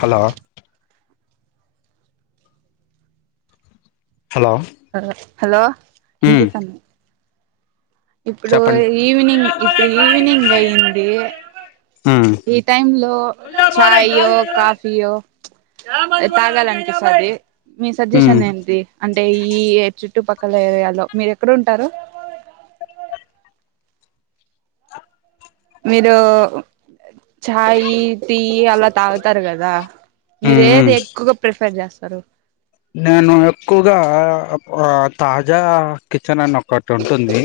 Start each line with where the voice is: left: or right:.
left: Hello hello
right: హల hello ఏం
left: ఉమ్
right: జేత్తనవ్ ఇప్పుడు
left: చెప్పండి
right: ఈవినింగ్ ఇప్పుడు ఈవినింగ్ అయింది
left: ఉమ్
right: ఈ టైంలో ఛాయో కాఫీయో తాగాలనిపిస్తది మీ
left: ఉమ్
right: సజెషన్ ఏంటి అంటే ఈ ఏజ్ చుట్టుపక్కల ఏరియాలో మీరు ఎక్కడ ఉంటారు మీరు చాయి టీ అలా తాగుతారు కదా మీరు
left: ఉమ్ ఉమ్
right: ఏది ఎక్కువగా ప్రిఫర్ చేస్తారు రు
left: నేను ఎక్కువగా ఆ ఓం తాజా కిచెన్ అన్న ఒకటి ఉంటుంది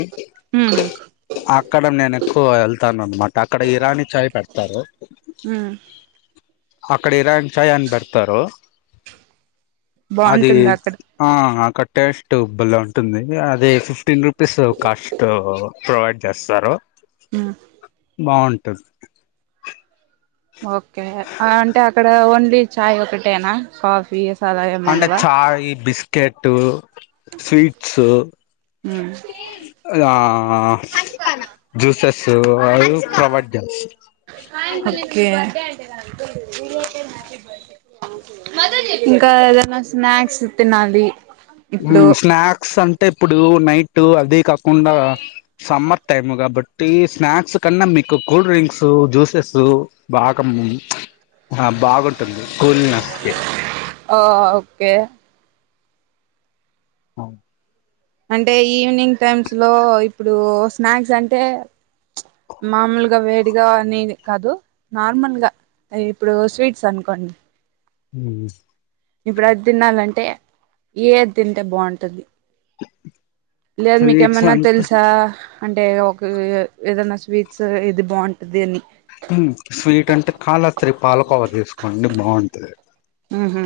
right: ఉమ్
left: అక్కడ నేను ఎక్కువ వెళ్తాను అన్నమాట అక్కడ ఇరానీ చాయ్ పెడతారు
right: హు మ్
left: అక్కడ ఇరాన్ చాయ్ అని పెడతారు అదీ
right: బాగుంటుందా అక్కడ
left: ఆ హ కట్ టేస్ట్ భలే ఉంటుంది అదే ఫిఫ్టీన్ రూ పిస్ కాష్ట్ ప్రొవైడ్ చేస్తారు
right: ఉమ్
left: బావుంటుంది
right: ఓకే అంటే అక్కడ ఓన్లీ చాయ్ ఒకటేనా కాఫీ అలా ఏమి
left: అంటే
right: ఉండవా
left: చాయ్ బిస్ కెట్టూ స్వీట్సూ ఆ జ్యూసెస్ అవి ప్రొవైడ్ చేస్త
right: బడే అంటే బడే [unintelligible] ఇంకా ఎదన్న స్నాక్స్ తినాలి
left: ఉ
right: ఇప్పుడు
left: స్నాక్స్ అం అంటే ఇప్పుడు నైట్ అది కాకుండా సమ్మర్ టైమ్ కాబట్టి స్నాక్స్ కన్నా మీకు కూల్ డ్రింక్సూ జ్యూసెసు బాగామ్ ఆ బాగుంటుంది కూల్నెస్కి
right: ఆ ఓకే
left: అవు [unintelligible]
right: అంటే ఈవినింగ్ టైమ్స్ లో ఇప్పుడు స్నాక్స్ అంటే మామూలుగా వేడిగా అని కాదు నార్మల్గా ఇప్పుడు స్వీట్స్ అనుకోండి
left: ఉ
right: ఇప్పుడు అది తినాలంటే ఏది తింటే బాగుంటది లేదు మీకు
left: స్వీట్స్
right: ఎమన్నా
left: అంటే
right: తెల్సా అంటే ఒక ఏదనా స్వీట్స్ ఇది బాగుంటది అని
left: ఉ స్వీట్ అంటే కాలహస్త్రి పాలకోవా తీసుకోండి బాగుంటది
right: ఉహు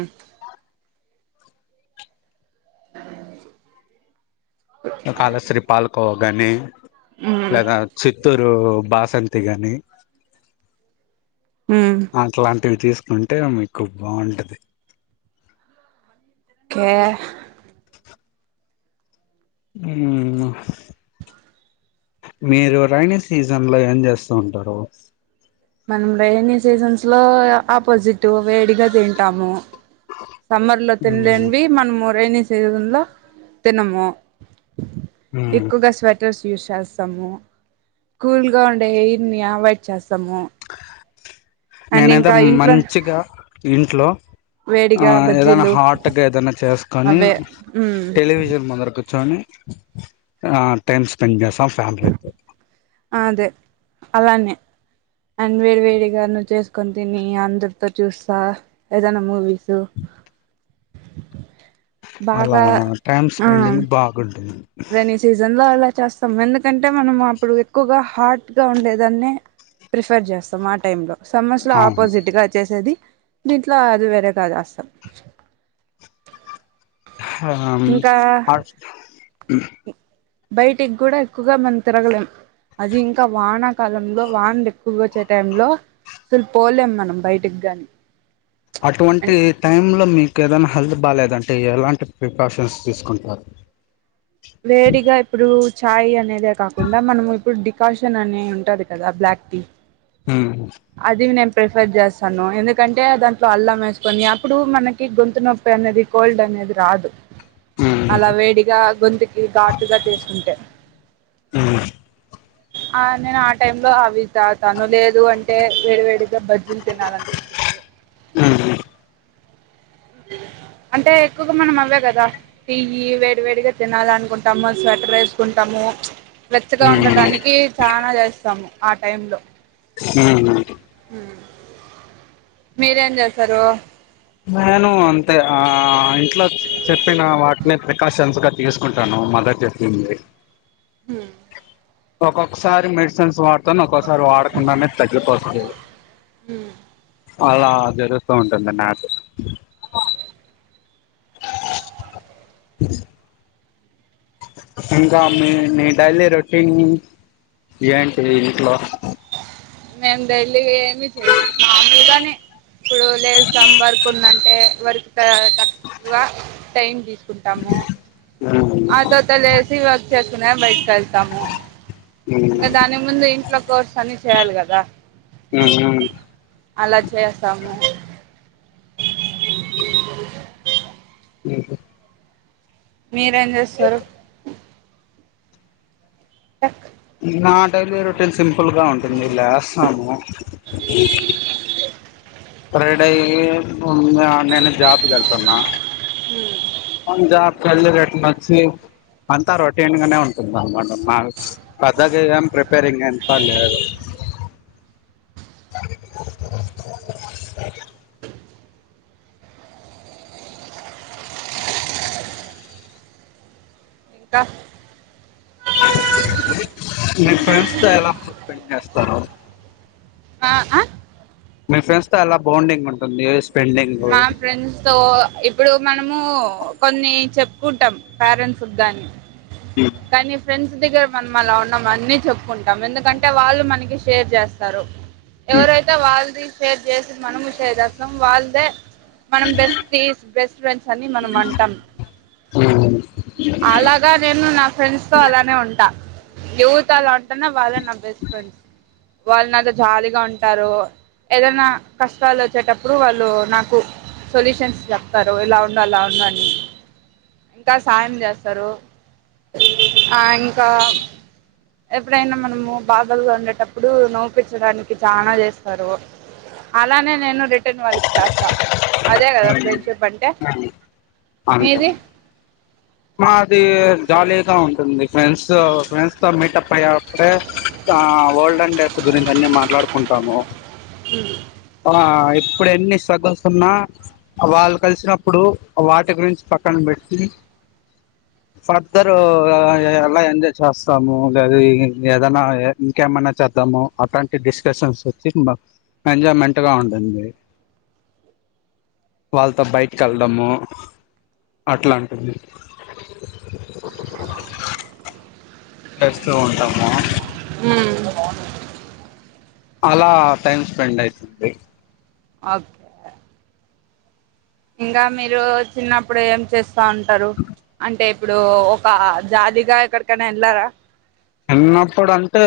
right: [unintelligible]
left: కాళశ్రీ పాల్కోవా గాని లేదా చిత్తూరు బాసంతి కానీ
right: ఉ
left: అట్లాంటివి తీసు అంటే మీకు బాగుంటది
right: కే
left: [inaudible] ఉ మీరు రైైనీ సీజన్ లో ఏం చేస్తూ ఉంటారు
right: మనమ్ రైనీ సీజన్స్ లో ఆపోజిట్ వేడిగా తింటాము సమ్మర్ లో తినలేనివి
left: మ్మ్
right: మనము రైనీ సీజన్లో తినము ఎక్కువ గా స్వెటర్స్ యూస్ చేస్తాము కూల్ గా ఉండే ఎయిర్ని అవాయిడ్ చేస్తాము
left: ఆ [unintelligible]
right: అండ్
left: నేనైతె
right: ఇంకా ఇంట్లో
left: మంచిగా ఇంట్లో ఆ
right: వేడిగా
left: ఏదైనా
right: బజ్జీలు
left: హాట్గా ఏదనా చేసుకొని
right: అవే ఉమ్
left: టెలివిజన్ ముందర కూచొని ఆ టైమ్ స్పెండ్ చేస్తాం ఫ్యామిలీ తొ
right: అదే అలానే అండ్ వేడి వేడిగా ను చేసుకొని తిని అందరితో చూస్తా ఏదనా మూవీస్
left: అలా
right: బాగా
left: టైమ్
right: ఆ
left: స్పెండింగ్ బాగుంటుంది
right: చేస్తాము ఎందుకంటే మనం అప్పుడు ఎక్కువగా హార్ట్ గా ఉండేదన్నే ప్రిఫర్ చేస్తాం ఆ టైమ్ లో సమ్మర్స్ లో
left: అవును
right: ఆపోజిట్ గా వచ్చేసేది మీీట్లో అది వర కాదు ఆసం
left: అ
right: బయటికి కూడా ఎక్కువగా మనం తిరగలేం అది ఇంకా వానాకాలంలో వానలు ఎక్కువగా వచ్చే టై లో అసలు పోలేము మనం బయటికి నీ
left: అటువంటి టై లో మీ ఏదనా హెల్త్ బాగాలేదంటే ఎలాంటి ప్రికాషన్స్ తీసుకుంటారు
right: వేడిగా ఇప్పుడు చాయ్ అనేదే కాకుండా మనం ఇప్పుడు డికాషన్ అనే ఉంటది కదా బ్లాక్ టీ
left: మ్మ్
right: అది నంపి ప్రిఫర్ చేస్తాను ఎందుకంటే దాంట్లో అల్లం వేసుకొని అప్పుడు మనకి గొంతు నొప్పి అనేది కోల్డ్ అనేది రాదు
left: మ్మ్
right: అలా వేడిగా గొంతక్ ఇది ఘాటుగా చేసుకుంటే
left: మ్మ్
right: ఆ నేను ఆ టైమ్ లో అవి తాతాను లేదు అంటే వేడివేడిగా బజ్జీలు తినాలినిపిస్తుంది
left: ఆ
right: అంటే ఎక్కువగా మనం అవే కదా ియ వేడి వేడిగా తినాల అనుకుంటాము స్వెటర్ వేసుకుంటాము వెచ్చగా ఉండటనికి చాలనాా చేస్తాము ఆ టైంలో
left: హ
right: మీరేం చేస్తారు
left: నేను అంతే ఆ అట్లా చెప్పిన వాటిని కాశన్స్గా తీసుకుంటాను మద్దతు చెప్పింది
right: హ
left: ఒక్కొక్కసారి మెడిసిన్స్ వాడు త్తను ఒక్కసారి వాడకుండానే తగ్గిపోసలేదు అలా జరుస్తూ ఉంటుంది నాకు ఇంకామ్ మీ డైలీ రొటీన్ ఏ ఇంట్లో
right: మేము డైలీ ఏమి చెయి మామలుగానే ఇప్పుడు లేదు సమ్ వర్క్ ఉందంటే వర్క్ తక్కువ టైంది కుంటాము ఆ త తల అసి చేస్తున బై ళ్తాము ఇంకా దాని ముందు ఇంట్లో కోర్స్ అని చయ్యాల్ కద
left: హమ్ మ్మ
right: అలా చేస్తాము
left: హమ్
right: మీరేం చేస్తారు అక్
left: నా డైలీ రొటీన్ సింపుల్ గా ఉంటుంది లేస్తాము ఫ్రైడే ఏంఉన్నా నేను జాబ్ కి వెళ్తున్న వన్ జాబ్ కెళ్ళటట్టు నచ్చి అంతా రొటీన్ గానే ఉంటుంది అన్నమాట [unintelligible] పెద్ద అక్కయ్ గాని ప్రిపేరింగ్ అంత లేదు
right: ఇంకా
left: మీ ఫ్రెండ్స్ త ఎలా స్పెండ్ చేస్తారు
right: ఆ ఆ
left: మీ ఫ్రెండ్స్ తో అలా బాండింగ్ ఉంటుంది స్పెండింగ్
right: మా ఫ్రెండ్స్ తో ఇప్పుడు మనము కొన్ని చెప్పుకుంటాం పేరెంట్స్ గాని కానీ ఫ్రెండ్స్ దగ్గర మన అలా ఉన్నాం అన్ని చెప్పుకుంటాం ఎందుకంటే వాళ్ళు మనకి షేర్ చేస్తారు ఎవరైతా వాల్ది షేర్ చేసి మనము చేస్తాం వాళ్ళదే మనం బెస్ట్ తీస్ బెస్ట్ ఫ్రెండ్స్ అని మనం అంటాం అలాగా నేను నా ఫ్రెండ్స్ తో అలానే ఉంటా ఎవ్తల ఉంటన వాళ్లే నా బెస్ట్ ఫ్రెండ్స్ వాళ్ళు నాతో జాలీగా ఉంటారు ఏదన్నా కష్టాలు వచ్చేటప్పుడు వాళ్ళు నాకు సొల్యూషన్స్ చెప్తారు ఇలా ఉండు అలా ఉండు అని ఇంకా సాయం చేస్తారు ఆ ఇంకా ఎప్పుడైనా మనము బాదలుగా ఉండేటప్పుడు నవ్విపించడానికి చానా చేస్తారు అలానే నేను రి [unintelligible] వాళ్ళకి చేసా అదే కదా ఫ్రెండ్షిప్ అంటే
left: అంతే
right: మీది
left: గా ఉంటుంది ఫ్రెండ్స్ ఫ్రెండ్స్ తో మీటప్ అయ్యప్పుడే ఆ వోల్డెన్ డేస్ గురించి అన్ని మాట్లాడుకుంటాము తనా ఇప్పుడు ఎన్ని [unintelligible] ఉన్నా వాళ్ళు కలిసినప్పుడు వాటి గురించి పక్కన పెట్టి ఫర్దర్ [unintelligible] అలా ఎంజాయ్ చేస్తాము లేదా ఏదైనా ఇంకేమైనా చేద్దాము అట్లాంటి డిస్కషన్స్ వచ్చి ఎంజాయ్మెంట్గా ఉంటుంది. వాళ్ళతో బయటికి వెళ్ళడము అట్లా ఉంటుంది. చేస్తూ ఉంటాము
right: మ్మ్
left: అలా టైమ్ స్పెండ్ అయితుంది
right: ఓకే ఇంగా మీరు చిన్నప్పుడు ఏం చేస్ తా ఉంటారు అంటే ఇప్పుడు ఒక జాలీగా ఎక్కడికైనా వెళ్ళారా
left: చిన్నప్పుడు అంటే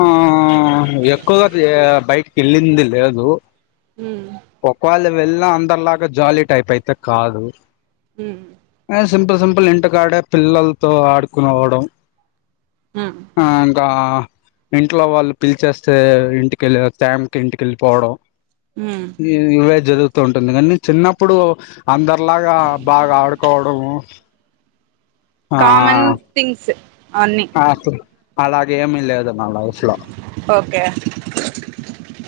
left: ఆ ఎక్కువగా దీ బైక్ వెళ్ళింది లేదు
right: మ్మ్
left: ఒక్క వేళ్ళు వెళ్ళా అందరిలాగా జాలీ టైప్ అయితే కాదు
right: హుం
left: సింపుల్ సింపుల్ ఇంటికాడే పిల్లల్తో ఆడుకోనివడం
right: మ్మ్
left: ఆ ఇంకా ఇంట్లో వాళ్ళు పిలిచేస్తే ఇంటికెళ్ళి టైమ్ కి ఇంటికెళ్ళిపోవడం
right: మ్మ్
left: ఈ ఇవే జదు తు ఉంటుంది కానీ చిన్నప్పుడు అందరిలాగా బాగా ఆడుకోవడం
right: కామన్ థింగ్స్ అన్నీ
left: ఆ తు అలాగేమీ లేదు నా లైఫ్ లో
right: ఓకే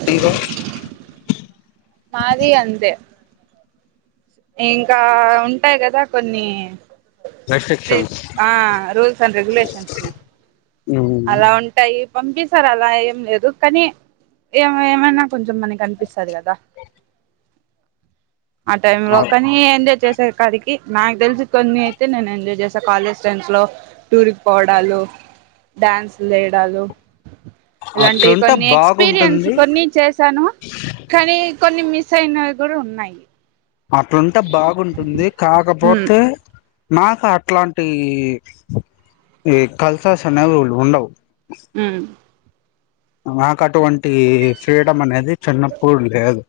left: నీకు
right: మాది అంతే ఇంకా ఉంటాయి కదా కొన్ని స్వి
left: రెస్ట్రిక్షన్స్
right: ఆ రూల్స్ అండ్ రెగులేషన్స్ వి అలా ఉంటాయి పంపిస్తారు అలా ఏం లేదు కానీ ఏమ ఏమైనా కొంచెం మనకి అనిపిస్తాది కదా అంటే ఒకనీ ఏందే చేస్ స కదికి నాకు తెలిసి కొన్ని అయితే నేను ఎంజాయ్ చేసాను కాలేజ్ ట్రైంస్ లో టూర్కి పోవడాలు డ్యాన్స్ లేయడాలు అలాంటివి
left: అట్లుంటే
right: కొన్ని ఎక్స్పీరియన్స్
left: బాగుంటుంది
right: కొన్ని చేసాను కానీ కొన్ని మిస్ అయినవి కూడా ఉన్నాయి
left: అట్లుంటే బాగుంటుంది
right: ఉమ్
left: కాకపోతే మాకు అట్లాంటి ఈ కల్సర్స్ అనేవిు ఉండవు
right: మ్మ్
left: మాకటువన్ టి ఫ్రీడమ్ అనేది చిన్నప్పుడు లేదు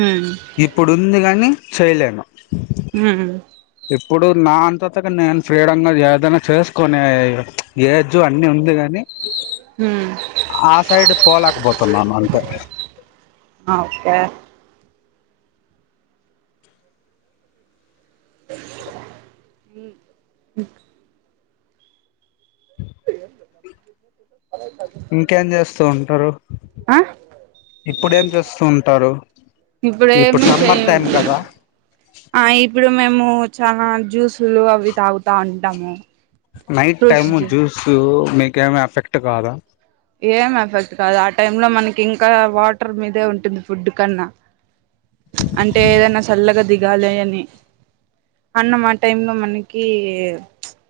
right: ఉమ్
left: ఇప్పుడు ఉంది కాని చేయలేను
right: హహ
left: ఇప్పుడు నా అంతతగా నేను ఫ్రీడ ఏదైనా చేసుకునే ఏజ్ అన్ని ఉంది కాగాని
right: ఉమ్
left: ఆ సైడ్ పోలేకపోతున్నాను అంతే
right: ఓకే ఈ [unintelligible]
left: ఇంకేం చేస్త వస్తూ ఉంటారు
right: ఆ
left: ఇప్పుడు చేస్తూ ఉంటారు ఇప్పుడు
right: ఏమి
left: సమ్మర్ టైం
right: చెయ
left: కదా
right: చాల జ్యూసులు అవి తాగుతా ఉంటాము
left: నైట్
right: ఫ్రూట్స్
left: టైమ్
right: జ్యూ
left: జూస్ మకు ఏమిఎఫెక్ట్ కాదా
right: ఏం ఎఫెక్ట్ కాదు ఆ టై లో మనకి ఇంకా వాటర్ మీదే ఉంటుంది ఫుడ్ కన్నా అంటే ఏదన్నా చల్గా దిగు గాలి అని అన్నం ఆ టై లో మనకి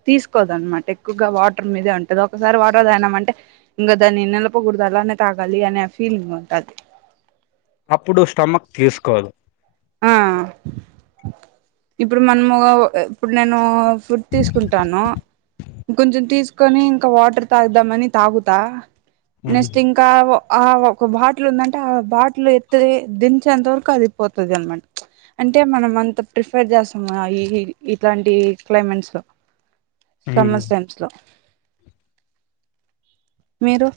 right: తీసుకోదు అనమాట ఎక్కువగా వాటర్ మీదే ఉంటంది ఒకసారి వాటర్ తాగిన్మాట్ అంటే ఇంకా దాన్ని నెల పొ కుడదాలా అనే తాగాలి అనే ఆ ఫీలింగ్ ఉంటుది
left: అప్పుడు స్టమక్ తీసుకోదు
right: ఆ ఇప్పుడు మనము ఇప్పుడు నేను ఫుడ్ తీసుకుంటాను కొంచెం తీసుకొని ఇంకా వాటర్ తాగుదామని తాగుతా నెస్ట్ ఇంకా ఆ ఒక బాటిల్ ఉందంటే ఆ బాటిల్ ఎత్తితే దించేంత వరకు అదిపోతుంది అనమాట అంటే మనం అంత ప్రిఫర్ చేస్తాము ఇట్లాంటి క్లైమేట్స్ లో సమ్మర్ టైమ్స్ లో మీరు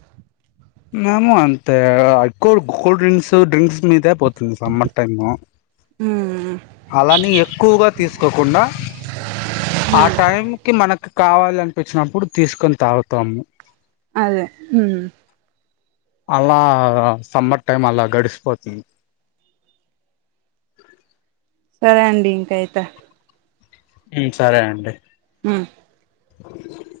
left: మ్యాము అంతే అ కోల్ కోల్డ్ డ్రింక్స్ డ్రింక్స్ మీదే పోతుంది సమ్మర్ టైమ్
right: ఆ
left: అలాని ఎక్కువగా తీసుకోకుండా ఆ టైంకిి మనకు కావాలనిపించినప్పుడు తీసుకొని తాగుతాము
right: అదే హ్మ్
left: అలా సమ్మర్ టైం అలా గడిసిపోతుంది
right: సరే అండి ఇంకా యితే
left: హ్మ సరే అండి
right: ఆ
left: [inaudible]